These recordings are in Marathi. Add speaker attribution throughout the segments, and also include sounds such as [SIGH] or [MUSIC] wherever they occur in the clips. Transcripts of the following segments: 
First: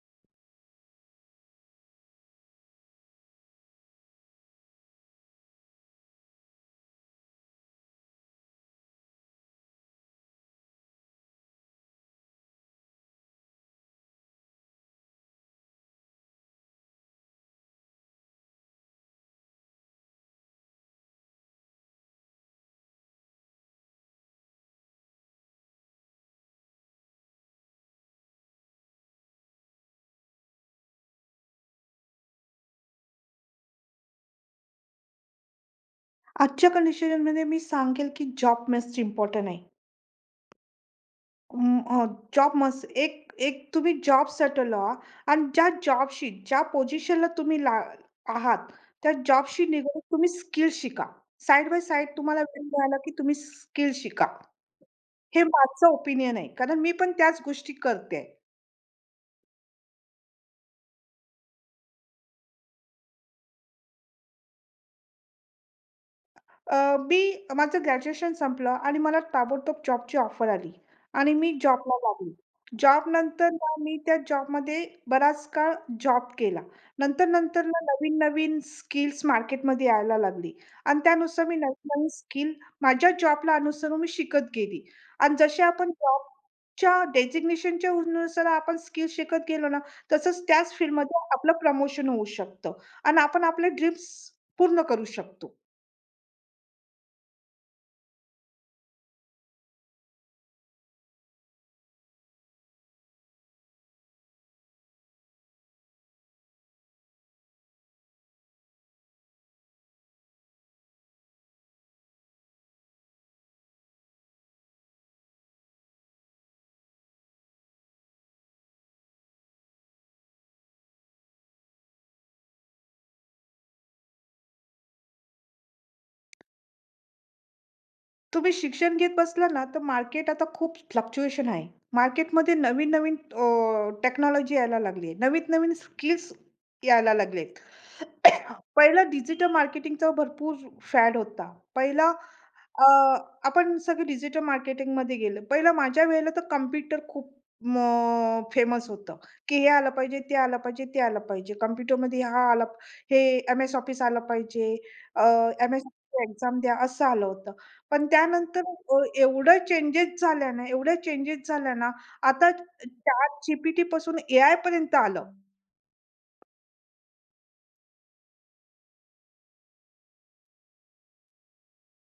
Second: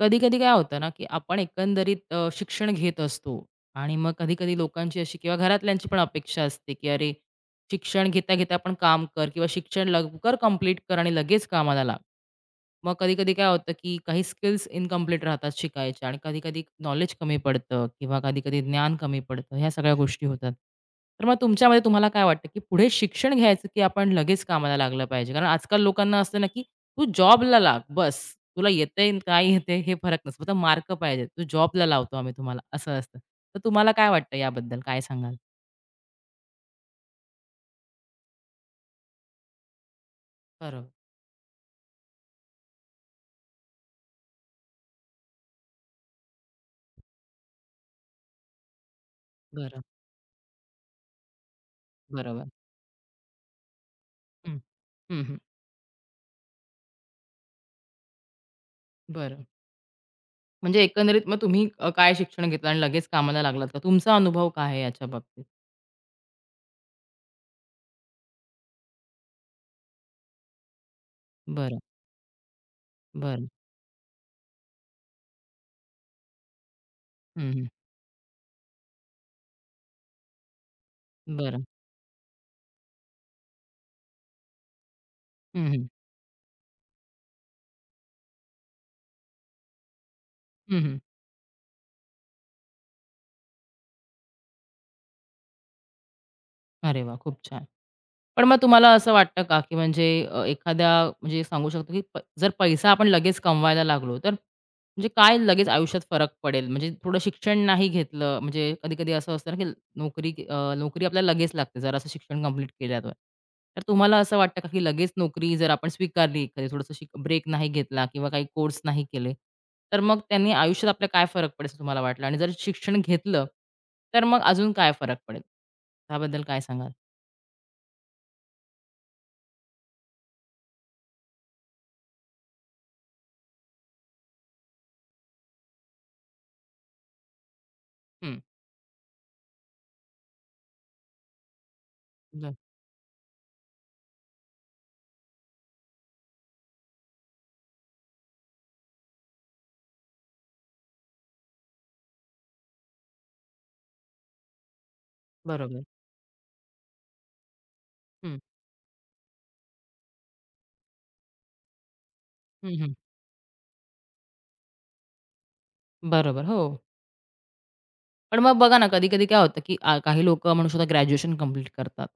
Speaker 1: कधी-कधी काय होतं ना, की आपण एकंदरीत शिक्षण घेत असतो आणि मग कधी-कधी लोकांची अशी किंवा घरातल्यांची पण अपेक्षा असते, की "अरे, शिक्षण घेता-घेता पण काम कर किंवा शिक्षण लवकर कंप्लीट कर आणि लगेच कामाला लाग." मग कधी-कधी काय होतं, की काही स्किल्स इन्कम्प्लीट राहतात शिकायच्या आणि कधी-कधी नॉलेज कमी पडतं किंवा कधी-कधी ज्ञान कमी पडतं. ह्या सगळ्या गोष्टी होतात. तर मग तुमच्यामध्ये तुम्हाला काय वाटतं, की पुढे शिक्षण घ्यायचं, की आपण लगेच कामाला लागलं पाहिजे? कारण आजकाल लोकांना असतं ना, की तू जॉबला लाग बस. तुला येतंय आणि काय येतंय हे फरक नसतो. फक्त मार्क पाहिजेत. तू जॉबला लावतो आम्ही तुम्हाला असं असतं. तर तुम्हाला काय वाटतं याबद्दल? काय सांगाल?
Speaker 2: आजच्या कंडिशनमध्ये मी सांगेल, की जॉब मस्ट इम्पोर्टंट आहे.
Speaker 1: बरोबर,
Speaker 2: अं, अ, जॉब मस्ट एक एक तुम्ही जॉब सेटल व्हा आणि ज्या जॉबशी, ज्या पोझिशनला तुम्ही ला आहात, त्या जॉबशी
Speaker 1: बरं,
Speaker 2: निगडीत तुम्ही स्किल शिका. साइड बाय साइड तुम्हाला
Speaker 1: बरोबर.
Speaker 2: वेळ मिळाला, की तुम्ही स्किल शिका.
Speaker 1: हं. हं, हं.
Speaker 2: हे माझं ओपिनियन आहे. कारण मी पण त्याच गोष्टी करते.
Speaker 1: बरं. म्हणजे एकंदरीत मग तुम्ही काय शिक्षण घेतलं आणि लगेच कामाला लागलात का? तुमचा अनुभव काय आहे याच्या बाबतीत?
Speaker 2: मी माझं ग्रॅज्युएशन संपलं आणि मला ताबडतोब जॉबची ऑफर आली आणि मी
Speaker 1: बरं,
Speaker 2: जॉबला लागली.
Speaker 1: बरं.
Speaker 2: जॉबनंतर ना मी त्या जॉबमध्ये बराच काळ जॉब केला.
Speaker 1: हं,
Speaker 2: नंतर-नंतर
Speaker 1: हं.
Speaker 2: ना नवीन-नवीन स्किल्स मार्केटमध्ये यायला लागली आणि त्यानुसार मी
Speaker 1: बरं.
Speaker 2: नवीन-नवीन स्किल माझ्या जॉबला अनुसरून मी शिकत गेली आणि जसे
Speaker 1: हं, हं.
Speaker 2: आपण जॉबच्या डेझिग्नेशनच्या नुसार आपण स्किल शिकत गेलो ना, तसंच त्याच
Speaker 1: हं, हं.
Speaker 2: फील्डमध्ये आपलं प्रमोशन होऊ शकतं आणि आपण आपले ड्रीम्स पूर्ण करू शकतो.
Speaker 1: अरे वाह! खूप छान. पण मग तुम्हाला असं वाटतं का, की म्हणजे एखाद्या म्हणजे सांगू शकतो, की जर पैसा आपण लगेच कमवायला लागलो, तर म्हणजे काय लगेच आयुष्यात फरक पडेल? म्हणजे थोडं शिक्षण नाही घेतलं, म्हणजे कधी-कधी असं असतं ना, की नोकरी आपल्याला लगेच लागते, जर असं शिक्षण कंप्लीट केल्यावर. तर तुम्हाला असं वाटतं का, की लगेच नोकरी जर आपण स्वीकारली, कधी थोडंसं ब्रेक नाही घेतला किंवा काही कोर्स नाही केले, तर मग त्यांनी आयुष्यात आपल्या काय फरक पडेल असं तुम्हाला वाटलं? आणि जर शिक्षण घेतलं, तर मग अजून काय फरक पडेल? त्याबद्दल काय सांगाल?
Speaker 2: तुम्ही शिक्षण घेत बसला ना, तर मार्केट आता खूप फ्लक्च्युएशन आहे. मार्केटमध्ये नवीन-नवीन टेक्नॉलॉजी यायला लागली आहे. नवीन-नवीन स्किल्स यायला लागलेत.
Speaker 1: हं.
Speaker 2: [COUGHS] पहिलं डिजिटल मार्केटिंगचा भरपूर फॅड होता. पहिला अ, आपण सगळे डिजिटल मार्केटिंगमध्ये गेलो. पहिलं माझ्या वेळेला तर कॉम्प्युटर खूप फेमस होतं, की हे आलं पाहिजे, ते आलं पाहिजे, ते आलं पाहिजे. कॉम्प्युटरमध्ये हा आला हे एम-एस ऑफिस आलं पाहिजे, अ,
Speaker 1: बरोबर.
Speaker 2: एम-एस एक्झाम द्या, असं आलं होतं. पण
Speaker 1: हं.
Speaker 2: त्यानंतर एवढं चेंजेस झाल्या ना, एवढ्या चेंजेस झाल्या ना, आता
Speaker 1: हं, हं.
Speaker 2: ChatGPT पासून एआय पर्यंत आलं.
Speaker 1: बरोबर. हो. पण मग बघा ना, कधी-कधी काय होतं, की काही लोकं म्हणू शकतात ग्रॅज्युएशन कंप्लीट करतात.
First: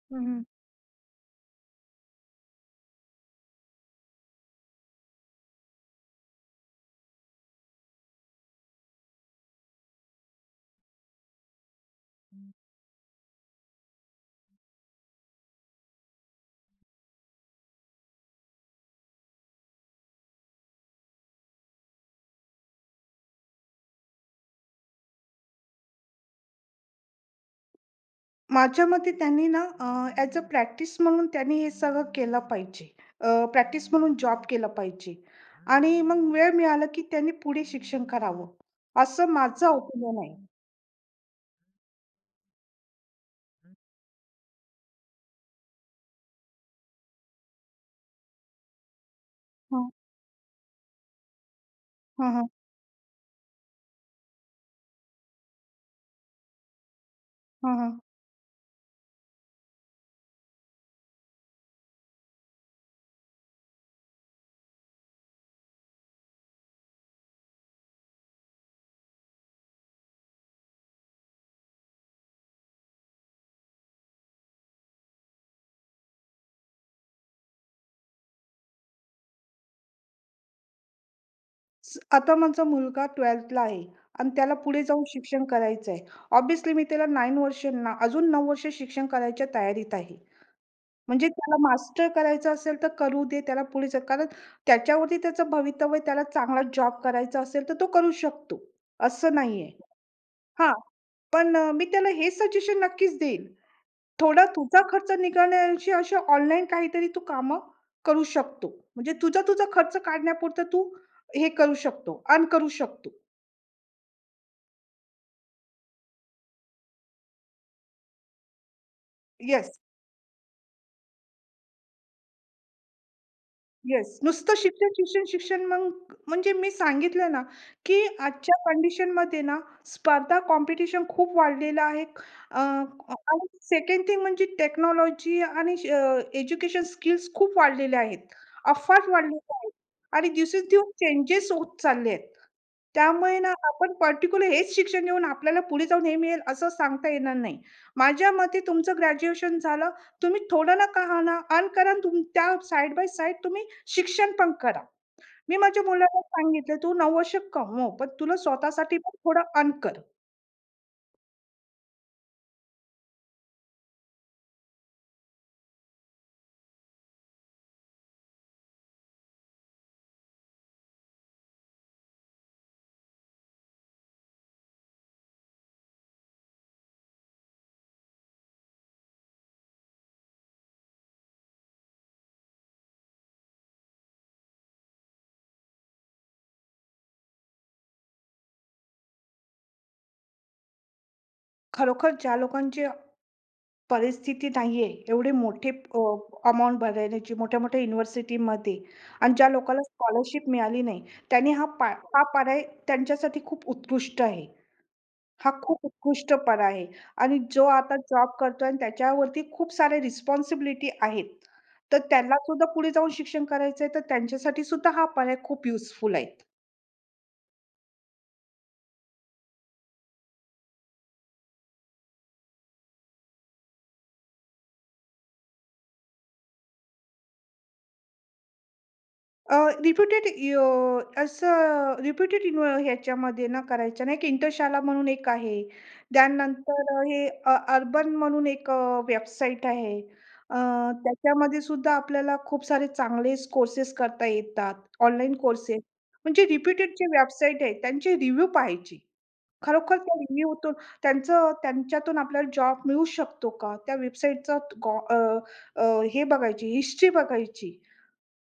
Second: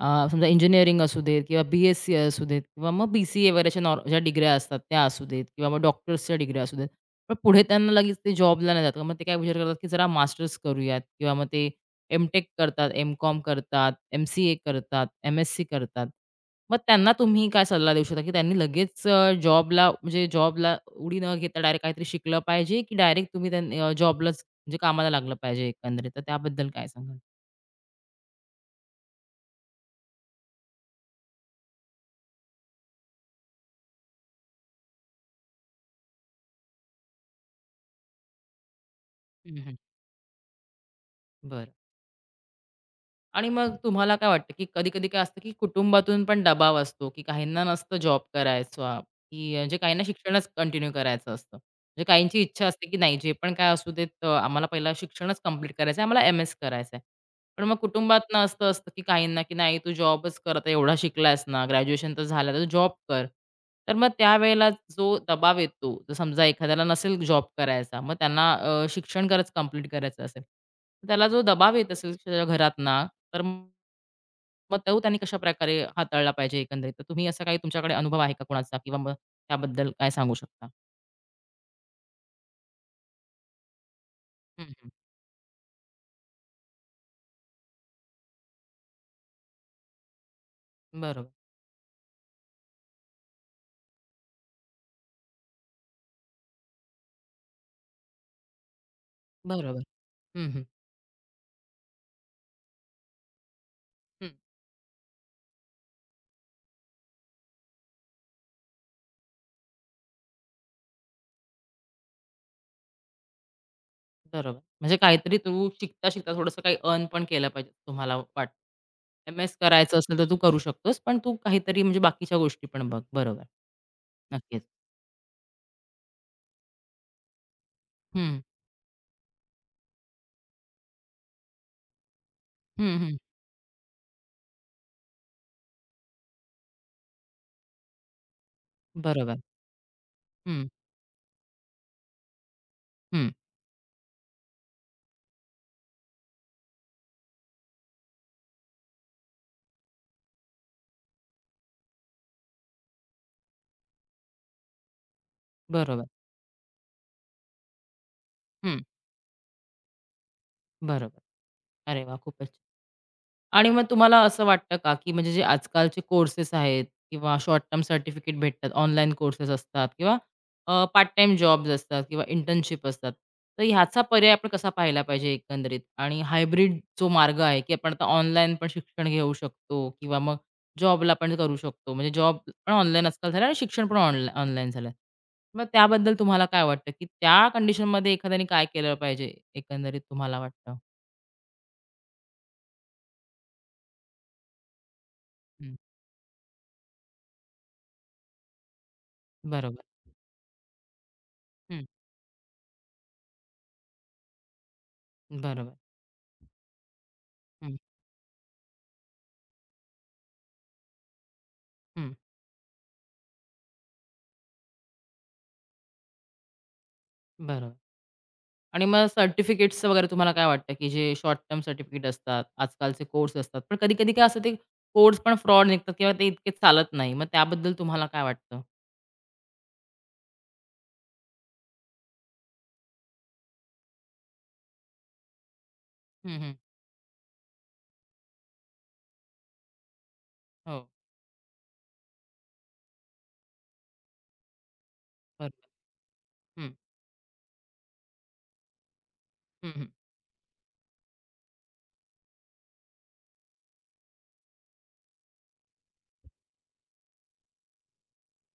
Speaker 2: हं, हं.
Speaker 1: समजा इंजिनिअरिंग असू देत किंवा बी-एस-सी असू देत किंवा मग बी-सी-ए वगैरे अशा नॉर ज्या डिग्र्या असतात त्या असू देत किंवा मग डॉक्टर्सच्या डिग्र्या असू देत. पण पुढे त्यांना लगेच ते जॉबला नाही जात. मग ते काय विचार करतात, की जरा मास्टर्स करूयात किंवा मग ते एम-टेक करतात, एम-कॉम करतात, एम-सी-ए करतात, एम-एस-सी करतात. मग त्यांना तुम्ही काय सल्ला देऊ शकता, की त्यांनी लगेच जॉबला म्हणजे जॉबला उडी न घेता डायरेक्ट काहीतरी शिकलं पाहिजे, की डायरेक्ट तुम्ही जॉबलाच म्हणजे कामाला लागलं पाहिजे एकंदरीत. तर त्याबद्दल काय सांगाल?
Speaker 2: माझ्या मते त्यांनी ना ॲज अ प्रॅक्टिस म्हणून त्यांनी हे सगळं केलं पाहिजे. प्रॅक्टिस म्हणून जॉब केला पाहिजे आणि मग वेळ मिळाला की त्यांनी पुढे शिक्षण करावं, असं
Speaker 1: हं,
Speaker 2: माझं
Speaker 1: हं.
Speaker 2: ओपिनियन आहे.
Speaker 1: बरं. आणि मग तुम्हाला काय वाटतं, की कधी-कधी काय असतं, की कुटुंबातून पण दबाव असतो, की काहींना नसतं जॉब करायचा, की म्हणजे
Speaker 2: हां.
Speaker 1: काहींना शिक्षणच कंटिन्यू करायचं असतं. म्हणजे
Speaker 2: हां,
Speaker 1: काहींची
Speaker 2: हां.
Speaker 1: इच्छा असते, की नाही जे पण काय असू देत आम्हाला पहिला शिक्षणच कंप्लीट करायचं आहे, आम्हाला एम-एस करायचं आहे. पण
Speaker 2: हां,
Speaker 1: मग
Speaker 2: हां.
Speaker 1: कुटुंबातनं असं असतं, की काहींना, की "नाही तू जॉबच कर आता एवढा शिकलायस ना, ग्रॅज्युएशन तर झालं आता तू जॉब कर." तर मग त्यावेळेला जो दबाव येतो, जर समजा एखाद्याला नसेल जॉब करायचा, मग त्यांना शिक्षण खरंच कंप्लीट करायचं असेल, तर त्याला जो दबाव येत असेल त्याच्या घरातना, तर मग मग तो त्यांनी कशाप्रकारे हाताळला पाहिजे एकंदरीत? तर तुम्ही असा काही तुमच्याकडे अनुभव आहे का कोणाचा? किंवा मग त्याबद्दल काय सांगू शकता?
Speaker 2: आता माझा मुलगा 12thला आहे आणि त्याला
Speaker 1: हं,
Speaker 2: पुढे
Speaker 1: हं.
Speaker 2: जाऊन शिक्षण करायचं आहे. ऑब्व्हियसली मी त्याला 9 वर्ष ना अजून 9 वर्ष शिक्षण करायच्या तयारीत आहे. म्हणजे
Speaker 1: बरोबर,
Speaker 2: त्याला मास्टर करायचं असेल तर करू दे, त्याला पुढे जा कारण त्याच्यावरती त्याचं भवितव्य आहे. त्याला चांगला जॉब करायचा असेल तर तो करू शकतो. असं नाहीये.
Speaker 1: बरोबर. हं, हं.
Speaker 2: हां, पण मी त्याला हे सजेशन नक्कीच देईल. थोडा तुझा खर्च निघाल्याऐवजी अशा ऑनलाईन काहीतरी तू कामं करू शकतो. म्हणजे तुझा खर्च काढण्यापुरतं तू हे करू शकतो, अर्न करू शकतो.
Speaker 1: बरोबर. म्हणजे काहीतरी तू शिकता-शिकता थोडंसं काही अर्न पण केलं पाहिजे तुम्हाला वाटतं. एम-एस
Speaker 2: येस,
Speaker 1: करायचं असेल तर तू करू शकतोस, पण तू काहीतरी म्हणजे बाकीच्या गोष्टी पण बघ. बरोबर.
Speaker 2: येस. नुसतं
Speaker 1: नक्कीच.
Speaker 2: शिक्षण, शिक्षण, शिक्षण मग म्हणजे मी सांगितलं ना, की
Speaker 1: हं.
Speaker 2: आजच्या कंडिशनमध्ये ना स्पर्धा, कॉम्पिटिशन खूप वाढलेलं आहे.
Speaker 1: हं, हं.
Speaker 2: आणि सेकंड थिंग म्हणजे टेक्नॉलॉजी आणि एज्युकेशन स्किल्स खूप वाढलेल्या आहेत. अफाट
Speaker 1: बरोबर.
Speaker 2: वाढलेल्या आहेत आणि
Speaker 1: हं,
Speaker 2: दिवसेंदिवस चेंजेस होत चालले आहेत.
Speaker 1: हं.
Speaker 2: त्यामुळे ना, आपण पर्टिक्युलर हेच शिक्षण घेऊन आपल्याला पुढे जाऊन हे मिळेल असं सांगता येणार नाही. माझ्या मते तुमचं ग्रॅज्युएशन झालं, तुम्ही थोडं ना का होईना अर्न करा तुम त्या साइड बाय साइड तुम्ही शिक्षण पण करा. मी माझ्या
Speaker 1: बरोबर.
Speaker 2: मुलाला सांगितलं, "तू 9 वर्ष कमव, पण तुला
Speaker 1: हं,
Speaker 2: स्वतःसाठी पण थोडं अर्न कर."
Speaker 1: बरोबर. अरे वाह! खूपच आणि मग तुम्हाला असं वाटतं का, की म्हणजे जे आजकालचे कोर्सेस आहेत किंवा शॉर्ट टर्म सर्टिफिकेट भेटतात, ऑनलाईन कोर्सेस असतात किंवा पार्ट टाईम जॉब्स असतात किंवा इंटर्नशिप असतात. तर ह्याचा पर्याय आपण कसा पाहिला पाहिजे एकंदरीत? आणि हायब्रिड जो मार्ग आहे, की आपण आता ऑनलाईन पण शिक्षण घेऊ शकतो किंवा मग जॉबला पण करू शकतो. म्हणजे जॉब पण ऑनलाईन आजकाल झाला आणि शिक्षण पण ऑनलाईन झालं. मग त्याबद्दल तुम्हाला काय वाटतं, की त्या कंडिशनमध्ये एखाद्याने काय केलं पाहिजे, एकंदरीत तुम्हाला वाटतं?
Speaker 2: खरोखर ज्या लोकांची परिस्थिती नाहीये, एवढे मोठे
Speaker 1: हं.
Speaker 2: भरायची मोठ्या-मोठ्या युनिव्हर्सिटीमध्ये आणि ज्या लोकांना
Speaker 1: बरोबर.
Speaker 2: स्कॉलरशिप मिळाली नाही, त्यांनी
Speaker 1: हं.
Speaker 2: हा पर्याय त्यांच्यासाठी खूप उत्कृष्ट आहे. हा
Speaker 1: बरोबर.
Speaker 2: खूप उत्कृष्टपणा आहे आणि जो आता जॉब करतोय आणि त्याच्यावरती खूप साऱ्या रिस्पॉन्सिबिलिटी आहेत. तर
Speaker 1: हं,
Speaker 2: त्याला सुद्धा पुढे जाऊन शिक्षण करायचंय, तर त्यांच्यासाठी सुद्धा हा पर्याय खूप युजफुल आहे.
Speaker 1: बरोबर. आणि मग सर्टिफिकेट्स वगैरे तुम्हाला काय वाटतं, की जे शॉर्ट टर्म सर्टिफिकेट असतात, आजकालचे कोर्स असतात. पण कधी-कधी काय असतं ते कोर्स पण फ्रॉड निघतात किंवा ते इतके चालत नाही. मग त्याबद्दल तुम्हाला काय वाटतं?
Speaker 2: अ, रिप्युटेड असं रिप्युटेड ह्याच्यामध्ये ना करायच्या नाही, एक इंटरशाला म्हणून एक आहे.
Speaker 1: हं, हं.
Speaker 2: त्यानंतर हे अर्बन म्हणून एक वेबसाईट आहे. अ,
Speaker 1: हो,
Speaker 2: त्याच्यामध्ये सुद्धा आपल्याला खूप सारे चांगलेच कोर्सेस करता येतात, ऑनलाईन
Speaker 1: बरोबर.
Speaker 2: कोर्सेस. म्हणजे
Speaker 1: हं,
Speaker 2: रिप्युटेड जे वेबसाईट आहेत, त्यांचे रिव्ह्यू पाहायचे.
Speaker 1: हं, हं,
Speaker 2: खरोखर त्या रिव्ह्यूतून त्यांचं त्यांच्यातून आपल्याला जॉब मिळू शकतो का? त्या वेबसाईटचा हे बघायची, हिस्ट्री बघायची.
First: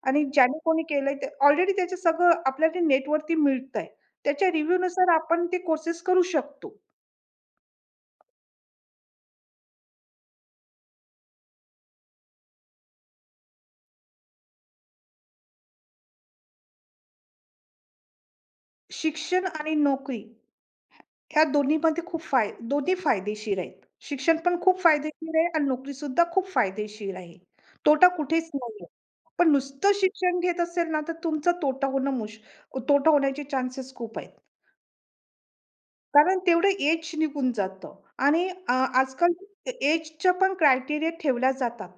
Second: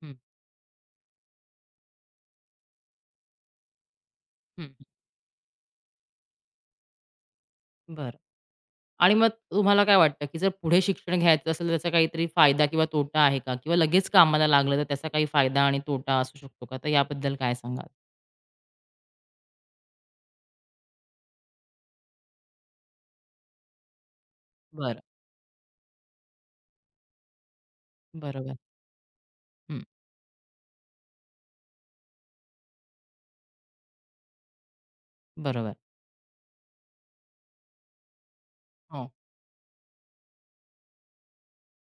Speaker 1: हं,
Speaker 2: आणि ज्याने कोणी केलंय ते ऑलरेडी त्याचं सगळं आपल्याला नेटवरती मिळतंय. त्याच्या
Speaker 1: हं, हं.
Speaker 2: रिव्ह्यूनुसार आपण ते कोर्सेस करू शकतो.
Speaker 1: बरं. आणि मग तुम्हाला काय वाटतं, की जर पुढे शिक्षण घ्यायचं असेल, तर त्याचा काहीतरी फायदा किंवा तोटा आहे का? किंवा लगेच कामाला लागलं, तर त्याचा काही फायदा आणि तोटा असू शकतो का? तर याबद्दल काय सांगाल?
Speaker 2: शिक्षण आणि नोकरी ह्या दोन्हीमध्ये खूप दोन्ही फायदेशीर आहेत. शिक्षण पण खूप
Speaker 1: बरं.
Speaker 2: फायदेशीर आहे आणि नोकरीसुद्धा खूप फायदेशीर आहे. तोटा कुठेच
Speaker 1: बरोबर.
Speaker 2: नाहीये. पण
Speaker 1: हं,
Speaker 2: नुसतं शिक्षण घेत असेल ना, तर तुमचा तोटा होणं तोटा होण्याचे चान्सेस खूप आहेत.
Speaker 1: बरोबर.
Speaker 2: कारण तेवढं एज निघून जातं आणि
Speaker 1: हो,
Speaker 2: आजकाल एजच्या पण क्रायटेरिया ठेवल्या जातात.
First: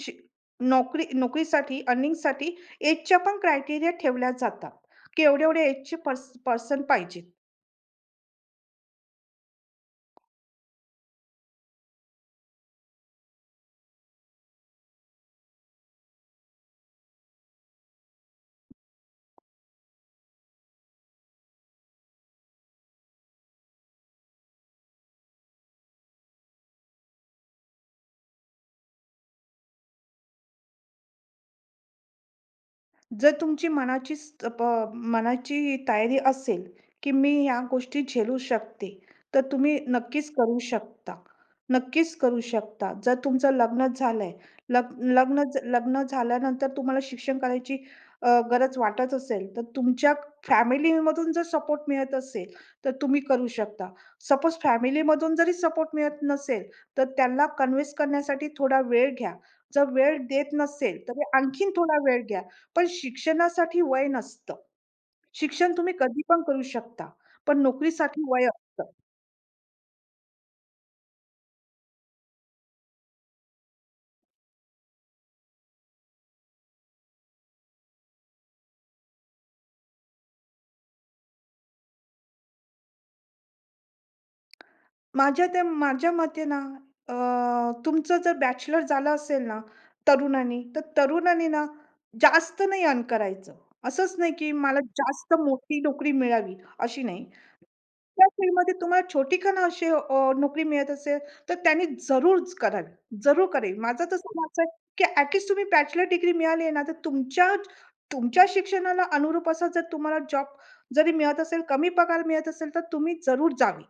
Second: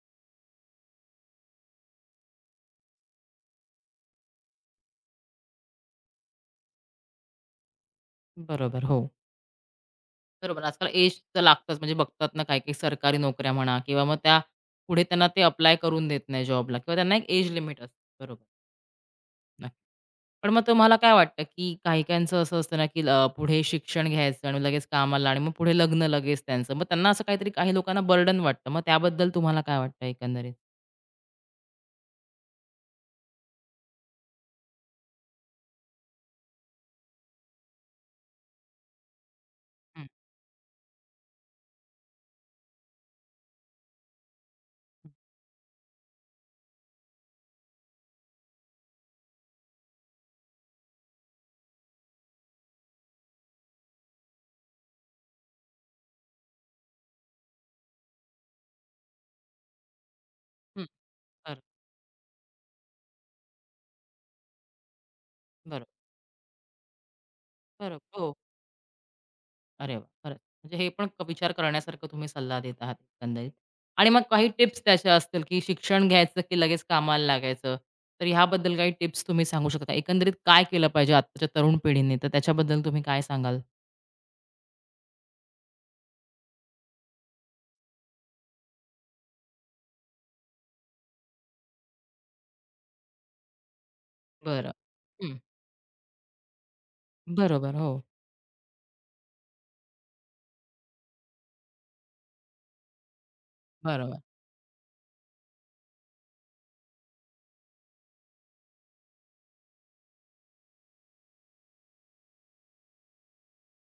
Speaker 2: शि नोकरीसाठी, अर्निंगसाठी एजच्या पण क्रायटेरिया ठेवल्या जातात, की एवढे-एवढे एजचे पर्सन पाहिजेत.
Speaker 1: बरोबर. हो. बरोबर. आजकाल एज तर लागतंच. म्हणजे बघतात ना काही-काही सरकारी नोकऱ्या म्हणा किंवा मग त्या पुढे त्यांना ते अप्लाय करून देत नाही जॉबला किंवा त्यांना एक एज लिमिट असते. बरोबर. नक्की. पण मग तुम्हाला काय वाटतं, की काही-काहींचं असं असतं ना, की पुढे शिक्षण घ्यायचं आणि लगेच कामाला आणि मग पुढे लग्न लगेच त्यांचं. मग त्यांना असं काहीतरी काही लोकांना बर्डन वाटतं. मग त्याबद्दल तुम्हाला काय वाटतं एकंदरीत?
Speaker 2: जर तुमची मनाची स प मनाची तयारी असेल, की मी ह्या गोष्टी झेलू शकते, तर तुम्ही
Speaker 1: हं,
Speaker 2: नक्कीच करू शकता. नक्कीच करू शकता. जर तुमचं लग्न झालंय, लग
Speaker 1: हं,
Speaker 2: लग्न झाल्यानंतर तुम्हाला शिक्षण करायची गरज वाटत असेल, तर तुमच्या फॅमिलीमधून जर सपोर्ट मिळत असेल, तर तुम्ही करू शकता. सपोज फॅमिलीमधून जरी सपोर्ट मिळत नसेल, तर त्याला कन्व्हिन्स करण्यासाठी थोडा वेळ घ्या. जर वेळ देत
Speaker 1: हं.
Speaker 2: नसेल, तर
Speaker 1: बरं.
Speaker 2: आणखीन थोडा वेळ घ्या. पण शिक्षणासाठी वय नसतं. शिक्षण
Speaker 1: बरोबर.
Speaker 2: तुम्ही कधी पण करू शकता, पण
Speaker 1: बरोबर.
Speaker 2: नोकरीसाठी
Speaker 1: हो.
Speaker 2: वय असतं.
Speaker 1: अरे वाह! खरंच. म्हणजे हे पण विचार करण्यासारखं तुम्ही सल्ला देत आहात एकंदरीत. आणि मग काही टिप्स त्याच्या असतील, की शिक्षण घ्यायचं की लगेच कामाला लागायचं. तर ह्याबद्दल काही टिप्स तुम्ही सांगू शकता का? एकंदरीत काय केलं पाहिजे आत्ताच्या तरुण पिढीने? तर त्याच्याबद्दल तुम्ही काय सांगाल?
Speaker 2: माझ्या मते ना, तुमचं जर बॅचलर झालं असेल ना तरुणांनी, तर तरुणांनी ना जास्त नाही अर्न करायचं. असंच नाही की
Speaker 1: बरं.
Speaker 2: मला जास्त
Speaker 1: हं.
Speaker 2: मोठी नोकरी मिळावी, अशी नाही.
Speaker 1: बरोबर. हो.
Speaker 2: त्या फील्डमध्ये तुम्हाला छोटी का ना अशी नोकरी मिळत असेल, तर त्यांनी जरूरच करावी, जरूर करेल. माझं
Speaker 1: बरोबर.
Speaker 2: तसं मत आहे, की ॲट लिस्ट तुम्ही बॅचलर डिग्री मिळाली आहे ना, तर तुमच्या तुमच्या शिक्षणाला अनुरूप असा जर तुम्हाला जॉब जरी मिळत असेल, कमी पगार मिळत असेल, तर तुम्ही जरूर जावी.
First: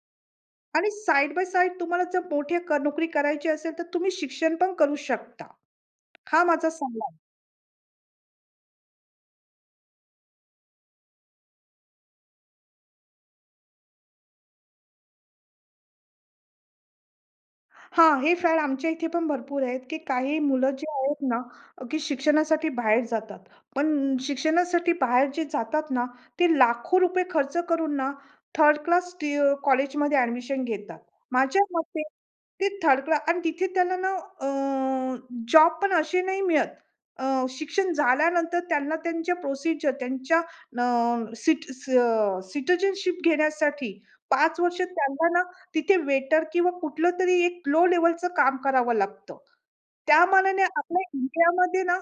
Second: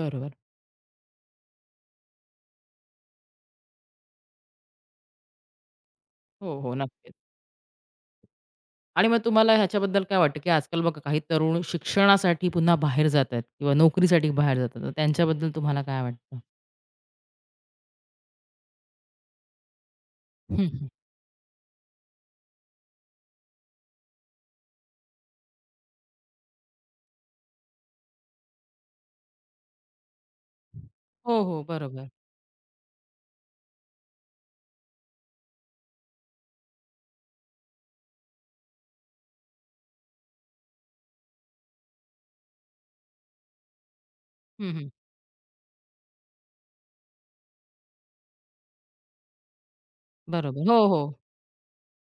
Speaker 1: बरोबर.
Speaker 2: आणि साइड बाय साइड तुम्हाला जर मोठी नोकरी करायची असेल, तर तुम्ही शिक्षण पण करू शकता. हा
Speaker 1: हो,
Speaker 2: माझा
Speaker 1: हो. नक्कीच.
Speaker 2: सल्ला.
Speaker 1: आणि मग तुम्हाला ह्याच्याबद्दल काय वाटतं, की आजकाल बघा काही तरुण शिक्षणासाठी पुन्हा बाहेर जात आहेत किंवा नोकरीसाठी बाहेर जातात. तर त्यांच्याबद्दल तुम्हाला काय वाटतं?
Speaker 2: हां, हे फॅड आमच्या इथे पण भरपूर आहेत, की काही
Speaker 1: हं,
Speaker 2: मुलं जी
Speaker 1: हं.
Speaker 2: आहेत ना, की शिक्षणासाठी बाहेर जातात. पण शिक्षणासाठी बाहेर जे जातात ना, ते लाखो रुपये खर्च करून ना, थर्ड क्लास कॉलेजमध्ये ॲडमिशन घेतात.
Speaker 1: हो, हो.
Speaker 2: माझ्या मते
Speaker 1: बरोबर.
Speaker 2: ते थर्ड क्लास आणि तिथे त्याला ना अ, जॉब पण असे नाही मिळत. शिक्षण झाल्यानंतर त्यांना त्यांच्या प्रोसिजर त्यांच्या सिटिझनशिप घेण्यासाठी 5
Speaker 1: हं,
Speaker 2: वर्ष
Speaker 1: हं.
Speaker 2: त्यांना ना तिथे वेटर किंवा कुठलंतरी एक लो लेव्हलचं काम करावं लागतं. त्या मानाने
Speaker 1: बरोबर. हो,
Speaker 2: आपल्या
Speaker 1: हो.
Speaker 2: इंडियामध्ये ना,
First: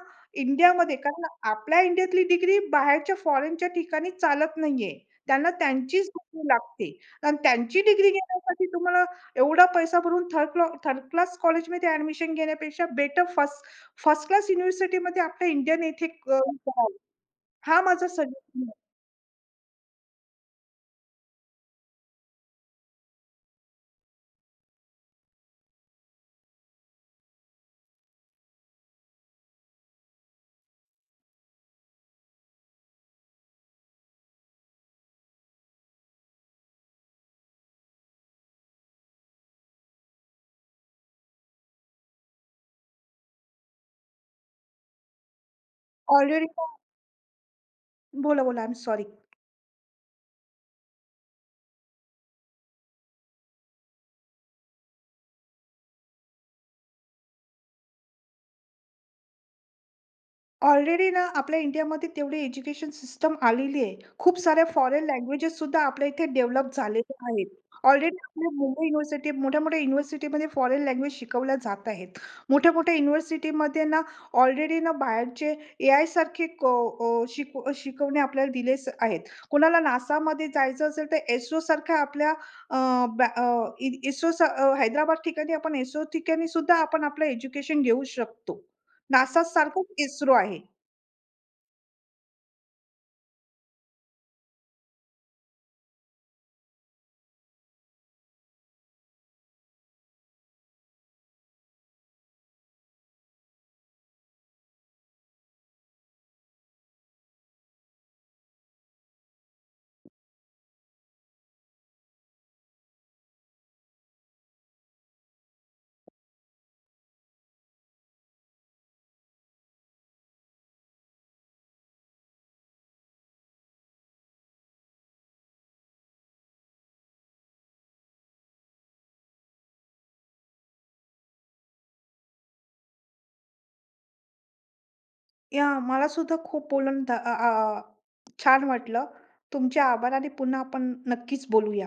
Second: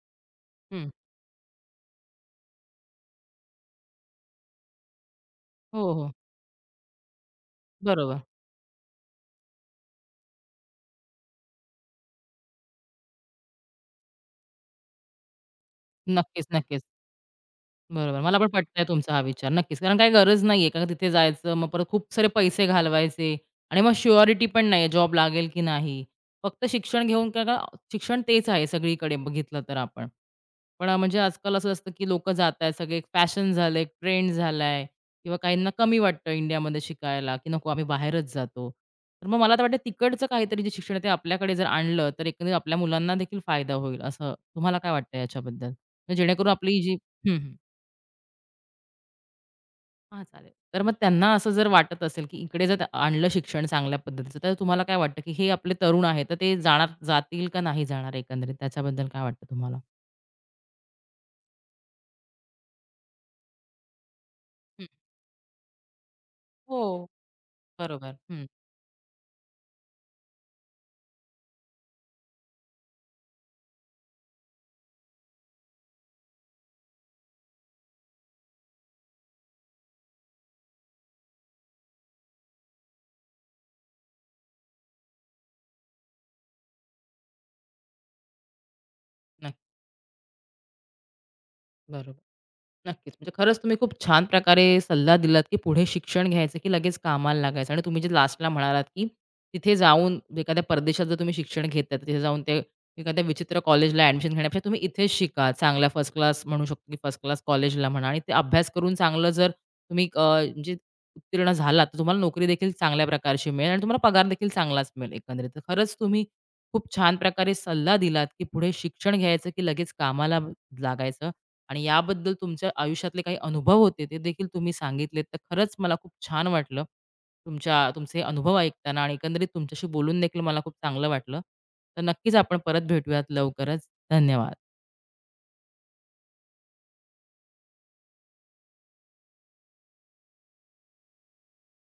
Speaker 1: हं.
Speaker 2: इंडियामध्ये कारण आपल्या इंडियातली डिग्री बाहेरच्या फॉरेनच्या ठिकाणी चालत नाहीये. त्यांना
Speaker 1: हो,
Speaker 2: त्यांचीच
Speaker 1: हो.
Speaker 2: डिग्री लागते आणि त्यांची डिग्री
Speaker 1: बरोबर.
Speaker 2: घेण्यासाठी तुम्हाला एवढा पैसा भरून थर्ड क्लास कॉलेजमध्ये ॲडमिशन घेण्यापेक्षा बेटर फर्स्ट फर्स्ट क्लास युनिव्हर्सिटीमध्ये आपल्या इंडियन येथे
Speaker 1: नक्कीच, नक्कीच.
Speaker 2: करावं. हा माझा
Speaker 1: बरोबर. मला पण
Speaker 2: सजेशन आहे.
Speaker 1: पटतंय तुमचा हा विचार. नक्कीच. कारण काही गरज नाही आहे. कारण तिथे जायचं, मग परत खूप सारे पैसे घालवायचे आणि मग शुअरिटी पण नाही आहे, जॉब लागेल की नाही. फक्त शिक्षण घेऊन का का शिक्षण तेच आहे सगळीकडे बघितलं तर आपण. पण म्हणजे आजकाल असं असतं की लोकं जात आहेत, सगळे एक फॅशन झालं, एक ट्रेंड झालाय किंवा काहींना कमी वाटतं इंडियामध्ये शिकायला, की नको आम्ही बाहेरच जातो. तर मग मला तर वाटतं तिकडचं काहीतरी जे शिक्षण आहे ते आपल्याकडे जर आणलं, तर एकंदरीत आपल्या मुलांना देखील फायदा होईल, असं तुम्हाला काय वाटतं याच्याबद्दल? म्हणजे
Speaker 2: ऑलरेडी
Speaker 1: जेणेकरून आपली जी हं, हं.
Speaker 2: बोला, बोला. I am sorry.
Speaker 1: हां, चालेल. तर मग त्यांना असं जर वाटत असेल, की इकडे जर आणलं शिक्षण चांगल्या पद्धतीचं, तर तुम्हाला काय वाटतं, की हे आपले तरुण आहेत, तर ते जाणार जातील का नाही जाणार एकंदरीत? त्याच्याबद्दल काय वाटतं तुम्हाला?
Speaker 2: ऑलरेडी ना आपल्या इंडियामध्ये तेवढी एज्युकेशन सिस्टम आलेली आहे. खूप साऱ्या
Speaker 1: हं.
Speaker 2: फॉरेन लँग्वेजेस सुद्धा आपल्या इथे डेव्हलप
Speaker 1: हो.
Speaker 2: झालेल्या आहेत.
Speaker 1: बरोबर.
Speaker 2: ऑलरेडी
Speaker 1: हं.
Speaker 2: आपल्या मुंबई युनिव्हर्सिटी मोठ्या-मोठ्या युनिव्हर्सिटीमध्ये फॉरेन लँग्वेज शिकवल्या जात आहेत. मोठ्या-मोठ्या युनिव्हर्सिटीमध्ये ना ऑलरेडी ना बाहेरचे एआयसारखे शिकवणे आपल्याला दिलेच आहेत. कोणाला NASAमध्ये जायचं असेल तर ISROसारख्या आपल्या अ, हैदराबाद ठिकाणी आपण ISRO ठिकाणी सुद्धा आपण आपलं एज्युकेशन घेऊ शकतो.
Speaker 1: नक्की.
Speaker 2: NASAसारखंच ISRO आहे.
Speaker 1: बरोबर. नक्कीच. म्हणजे खरंच तुम्ही खूप छान प्रकारे सल्ला दिलात, की पुढे शिक्षण घ्यायचं, की लगेच कामाला लागायचं आणि तुम्ही जे लास्टला म्हणालात, की तिथे जाऊन एखाद्या परदेशात जर तुम्ही शिक्षण घेताय, तिथे जाऊन ते एखाद्या विचित्र कॉलेजला ॲडमिशन घेण्यापेक्षा तुम्ही इथेच शिका. चांगल्या फर्स्ट क्लास म्हणू शकतो, की फर्स्ट क्लास कॉलेजला म्हणा आणि ते अभ्यास करून चांगलं जर तुम्ही म्हणजे उत्तीर्ण झालात, तर तुम्हाला नोकरी देखील चांगल्या प्रकारची मिळेल आणि तुम्हाला पगार देखील चांगलाच मिळेल एकंदरीत. तर खरंच तुम्ही खूप छान प्रकारे सल्ला दिलात, की पुढे शिक्षण घ्यायचं, की लगेच कामाला लागायचं. आणि याबद्दल तुमच्या आयुष्यातले काही अनुभव होते ते देखील तुम्ही सांगितलेत तर खरंच मला खूप छान वाटलं तुमच्या तुमचे अनुभव ऐकताना आणि एकंदरीत तुमच्याशी बोलून देखील मला खूप चांगलं वाटलं तर नक्कीच आपण परत भेटूयात लवकरच धन्यवाद
Speaker 2: या मला सुद्धा खूप बोलून छान वाटलं. तुमचे आभार आणि पुन्हा आपण नक्कीच बोलूया.